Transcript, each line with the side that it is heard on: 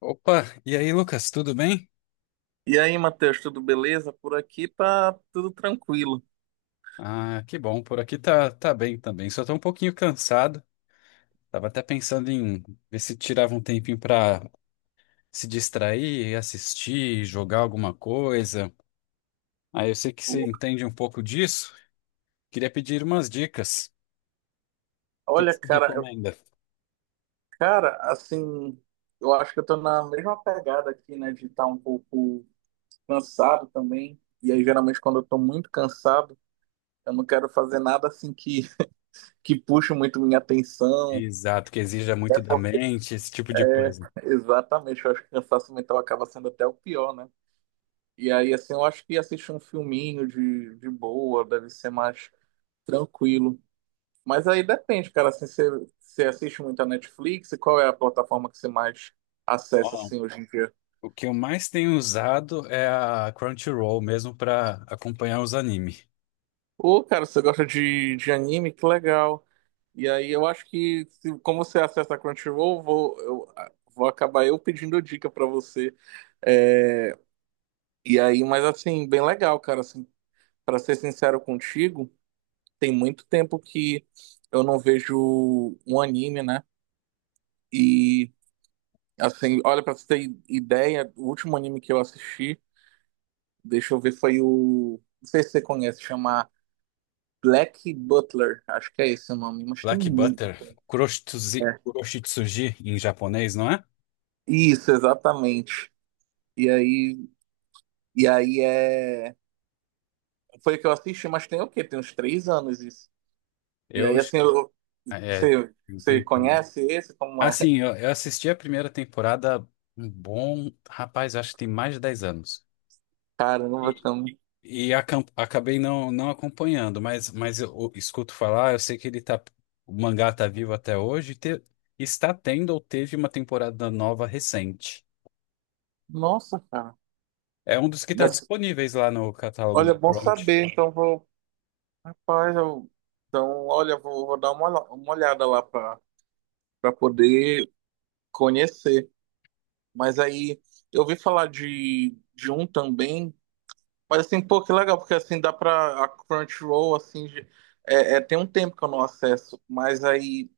left: Opa, e aí, Lucas, tudo bem?
right: E aí, Matheus, tudo beleza? Por aqui tá tudo tranquilo.
left: Ah, que bom, por aqui tá, tá bem também. Só tô um pouquinho cansado. Tava até pensando em ver se tirava um tempinho pra se distrair, assistir, jogar alguma coisa. Ah, eu sei que você entende um pouco disso. Queria pedir umas dicas. O que
right: Olha,
left: você
right: cara,
left: recomenda?
right: cara, assim, eu acho que eu tô na mesma pegada aqui, né, de estar um pouco cansado também. E aí, geralmente, quando eu tô muito cansado, eu não quero fazer nada assim que puxe muito minha atenção.
left: Exato, que exija
right: É
left: muito da
right: porque...
left: mente, esse tipo de coisa.
right: Exatamente, eu acho que o cansaço mental acaba sendo até o pior, né? E aí, assim, eu acho que assistir um filminho de boa deve ser mais tranquilo. Mas aí depende, cara, assim, você assiste muito a Netflix e qual é a plataforma que você mais acessa,
left: Ó,
right: assim, hoje em dia?
left: o que eu mais tenho usado é a Crunchyroll mesmo pra acompanhar os animes.
right: Ô, cara, você gosta de anime? Que legal. E aí eu acho que, como você acessa a Crunchyroll, vou acabar eu pedindo dica pra você. É, e aí, mas assim, bem legal, cara, assim, para ser sincero contigo, tem muito tempo que eu não vejo um anime, né? E, assim, olha, pra você ter ideia, o último anime que eu assisti, deixa eu ver, foi o. Não sei se você conhece, chama Black Butler, acho que é esse o nome, mas tem
left: Black
right: muito.
left: Butter, kuroshitsuji,
right: É.
left: kuroshitsuji em japonês, não é?
right: Isso, exatamente. E aí, e aí, é. Foi o que eu assisti, mas tem o quê? Tem uns 3 anos isso. E
left: Eu
right: aí, assim,
left: é,
right: você
left: tem,
right: conhece esse? Como é?
left: assim, eu assisti a primeira temporada um bom, rapaz, acho que tem mais de 10 anos.
right: Caramba,
left: E,
right: também.
left: acabei não acompanhando, mas eu escuto falar, eu sei que ele tá, o mangá tá vivo até hoje, está tendo ou teve uma temporada nova recente.
right: Nossa, cara.
left: É um dos que está
right: Nossa,
left: disponíveis lá no catálogo
right: olha,
left: da
right: bom
left: Crunch.
right: saber. Então, vou. Rapaz, eu... Então, olha, vou dar uma olhada lá para poder conhecer. Mas aí eu ouvi falar de um também, mas assim, pô, que legal, porque assim dá pra. A Crunchyroll, assim, é, tem um tempo que eu não acesso, mas aí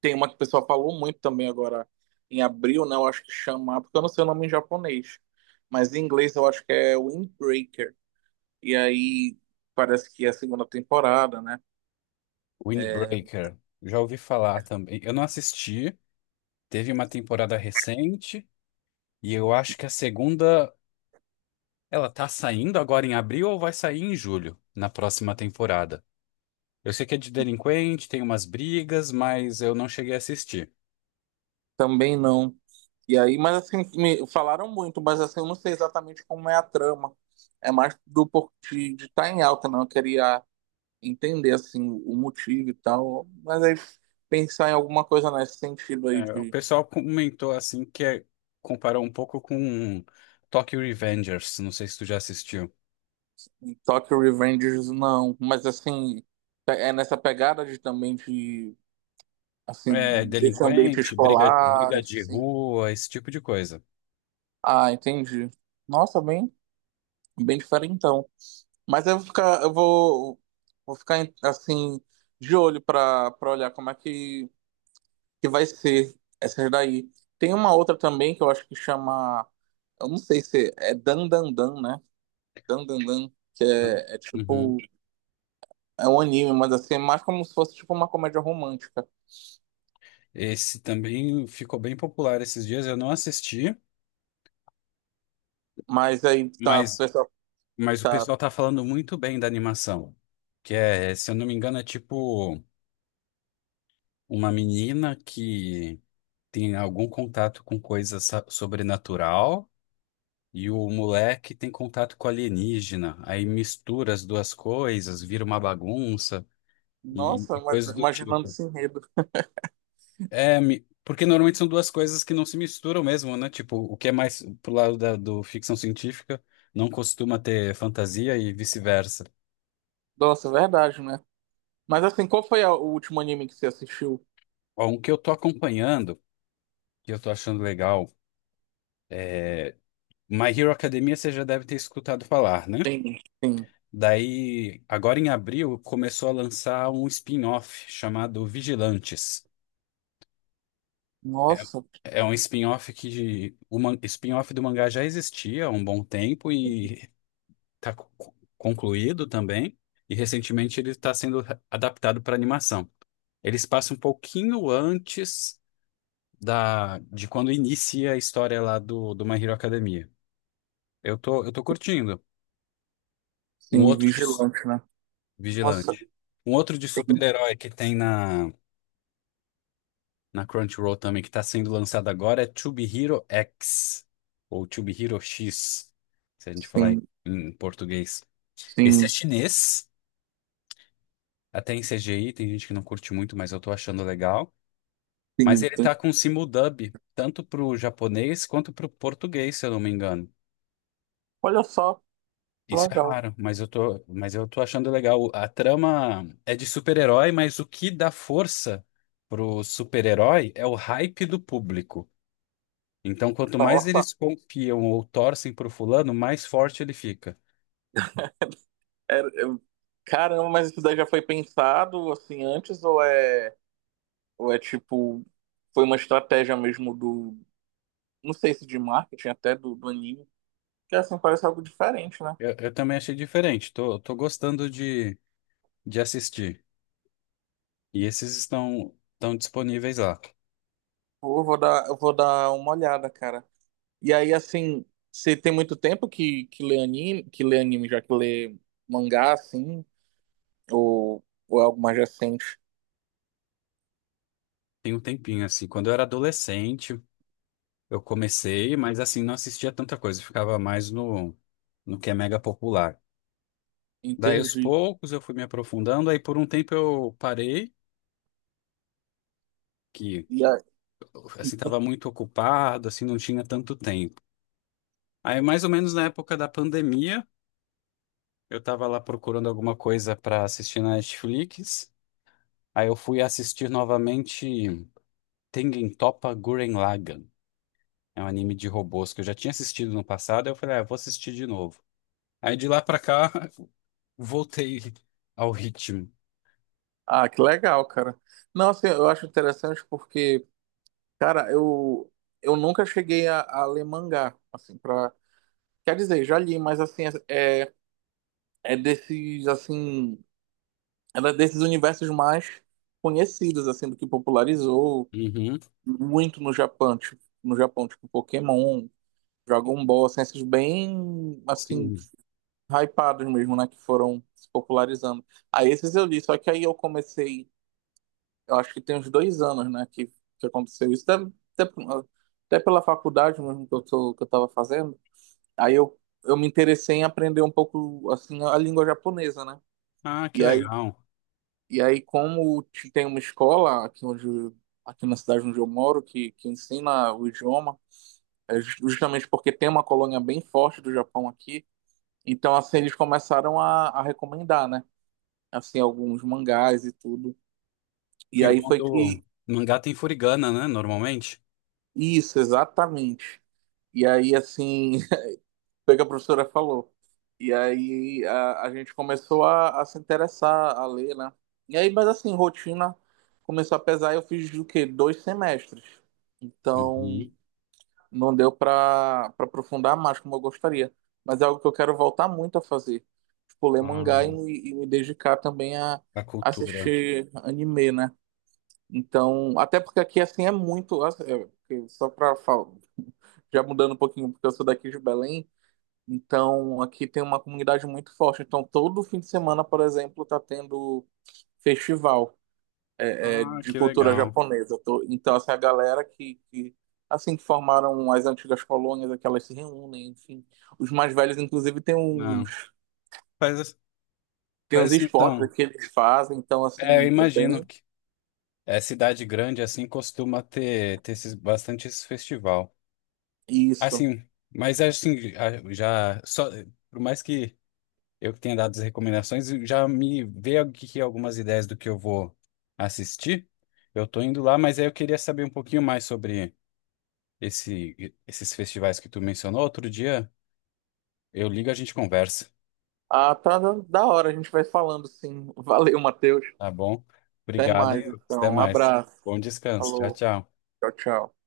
right: tem uma que o pessoal falou muito também agora em abril, né? Eu acho que chama, porque eu não sei o nome em japonês, mas em inglês eu acho que é Windbreaker. E aí parece que é a segunda temporada, né?
left: Windbreaker. Já ouvi falar também. Eu não assisti. Teve uma temporada recente e eu acho que a segunda, ela tá saindo agora em abril ou vai sair em julho, na próxima temporada. Eu sei que é de delinquente, tem umas brigas, mas eu não cheguei a assistir.
right: Também não. E aí, mas assim, me falaram muito, mas assim, eu não sei exatamente como é a trama. É mais de estar em alta, não. Eu queria entender, assim, o motivo e tal. Mas aí, pensar em alguma coisa nesse sentido aí
left: É, o
right: de
left: pessoal comentou comparou um pouco com Tokyo Revengers, não sei se tu já assistiu.
right: em Tokyo Revengers, não. Mas assim, é nessa pegada de também de, assim,
left: É,
right: desse ambiente
left: delinquente, briga,
right: escolar,
left: briga de
right: assim.
left: rua, esse tipo de coisa.
right: Ah, entendi. Nossa, bem, bem diferentão. Mas eu vou ficar, eu vou, vou ficar assim de olho para olhar como é que vai ser essa daí. Tem uma outra também que eu acho que chama, eu não sei se é Dan Dan Dan, né? Dan Dan Dan, que é, tipo
left: Uhum.
right: é um anime, mas assim é mais como se fosse tipo uma comédia romântica.
left: Esse também ficou bem popular esses dias, eu não assisti,
right: Mas aí tá, o
left: mas
right: pessoal
left: Mas o
right: tá,
left: pessoal tá falando muito bem da animação, que é, se eu não me engano, é tipo uma menina que tem algum contato com coisa sobrenatural e o moleque tem contato com alienígena. Aí mistura as duas coisas, vira uma bagunça
right: nossa,
left: e coisas
right: ima-
left: do
right: imaginando
left: tipo.
right: esse enredo.
left: É, porque normalmente são duas coisas que não se misturam mesmo, né? Tipo, o que é mais pro lado da, do ficção científica não costuma ter fantasia e vice-versa.
right: Nossa, é verdade, né? Mas assim, qual foi o último anime que você assistiu?
left: Ó, um que eu tô acompanhando que eu tô achando legal. My Hero Academia você já deve ter escutado falar, né?
right: Tem, tem.
left: Daí, agora em abril, começou a lançar um spin-off chamado Vigilantes.
right: Nossa.
left: É um spin-off que spin-off do mangá já existia há um bom tempo e está concluído também. E recentemente ele está sendo adaptado para animação. Eles passa um pouquinho antes da de quando inicia a história lá do, do My Hero Academia. Eu tô curtindo. Um
right: Sim,
left: outro.
right: vigilante, né? Nossa,
left: Vigilante. Um outro de
right: sim,
left: super-herói que tem na, na Crunchyroll também, que tá sendo lançado agora, é To Be Hero X, ou To Be Hero X, se a gente falar em,
right: sim,
left: em português. Esse é
right: sim,
left: chinês, até em CGI, tem gente que não curte muito, mas eu tô achando legal. Mas
right: sim.
left: ele
right: Sim.
left: tá com simuldub, tanto pro japonês quanto pro português, se eu não me engano.
right: Olha só,
left: Isso é
right: legal.
left: raro, mas mas eu tô achando legal. A trama é de super-herói, mas o que dá força pro super-herói é o hype do público. Então, quanto mais
right: Nossa,
left: eles confiam ou torcem pro fulano, mais forte ele fica.
right: era- eu- caramba, mas isso daí já foi pensado assim antes ou é, tipo, foi uma estratégia mesmo do, não sei se de marketing até do anime, que assim parece algo diferente, né?
left: Eu também achei diferente. Tô gostando de assistir. E esses estão, estão disponíveis lá.
right: Pô, eu vou dar uma olhada, cara. E aí, assim, você tem muito tempo que lê anime, já que lê mangá, assim, ou, ou é algo mais recente?
left: Tem um tempinho, assim. Quando eu era adolescente, eu comecei, mas assim, não assistia tanta coisa. Ficava mais no, no que é mega popular. Daí aos
right: Entendi.
left: poucos eu fui me aprofundando, aí por um tempo eu parei, que
right: E a-
left: assim estava
right: ente-
left: muito ocupado, assim não tinha tanto tempo. Aí mais ou menos na época da pandemia, eu estava lá procurando alguma coisa para assistir na Netflix. Aí eu fui assistir novamente Tengen Toppa Gurren Lagann. É um anime de robôs que eu já tinha assistido no passado, aí eu falei, ah, eu vou assistir de novo. Aí de lá pra cá voltei ao ritmo.
right: Ah, que legal, cara. Não, assim, eu acho interessante porque, cara, eu nunca cheguei a ler mangá, assim, pra... Quer dizer, já li, mas, assim, é desses, assim, era desses universos mais conhecidos, assim, do que popularizou
left: Uhum,
right: muito no Japão, tipo Pokémon, Dragon Ball, assim, esses bem, assim,
left: sim.
right: hypados mesmo, né, que foram se popularizando. Aí esses eu li, só que aí eu comecei eu acho que tem uns 2 anos, né, que aconteceu isso. Até, até pela faculdade mesmo que eu tava fazendo. Aí eu me interessei em aprender um pouco, assim, a língua japonesa, né?
left: Ah, que
right: E aí,
left: legal.
right: e aí, como tem uma escola aqui aqui na cidade onde eu moro que ensina o idioma, é justamente porque tem uma colônia bem forte do Japão aqui, então, assim, eles começaram a recomendar, né? Assim, alguns mangás e tudo. E
left: E o
right: aí
left: bom
right: foi
left: do
right: que
left: mangá tem furigana, né? Normalmente.
right: Isso, exatamente. E aí, assim, foi o que a professora falou. E aí a gente começou a se interessar, a ler, né? E aí, mas assim, rotina começou a pesar. Eu fiz o quê? 2 semestres. Então,
left: Uhum.
right: não deu para aprofundar mais como eu gostaria. Mas é algo que eu quero voltar muito a fazer. Tipo, ler mangá e,
left: Ah,
right: e me dedicar também a,
left: a cultura.
right: assistir anime, né? Então, até porque aqui, assim, é muito. Assim, é, só para já mudando um pouquinho, porque eu sou daqui de Belém, então aqui tem uma comunidade muito forte. Então todo fim de semana, por exemplo, tá tendo festival é,
left: Ah,
right: de
left: que
right: cultura
left: legal.
right: japonesa. Então essa é a galera que assim que formaram as antigas colônias, é que elas se reúnem, enfim. Os mais velhos, inclusive, tem uns
left: Não. Faz,
right: tem uns
left: faz assim, então.
right: esportes que eles fazem, então
left: É, eu
right: assim é
left: imagino
right: bem
left: que é, cidade grande assim costuma ter, ter esses, bastante esse festival.
right: isso.
left: Assim, mas é assim, por mais que eu tenha dado as recomendações, já me veio aqui algumas ideias do que eu vou assistir. Eu tô indo lá, mas aí eu queria saber um pouquinho mais sobre esse, esses festivais que tu mencionou outro dia, eu ligo e a gente conversa,
right: Ah, tá da hora, a gente vai falando, sim. Valeu, Matheus.
left: tá bom?
right: Até
left: Obrigado,
right: mais,
left: hein? Até
right: então. Um
left: mais.
right: abraço.
left: Bom descanso. Tchau,
right: Falou.
left: tchau.
right: Tchau, tchau.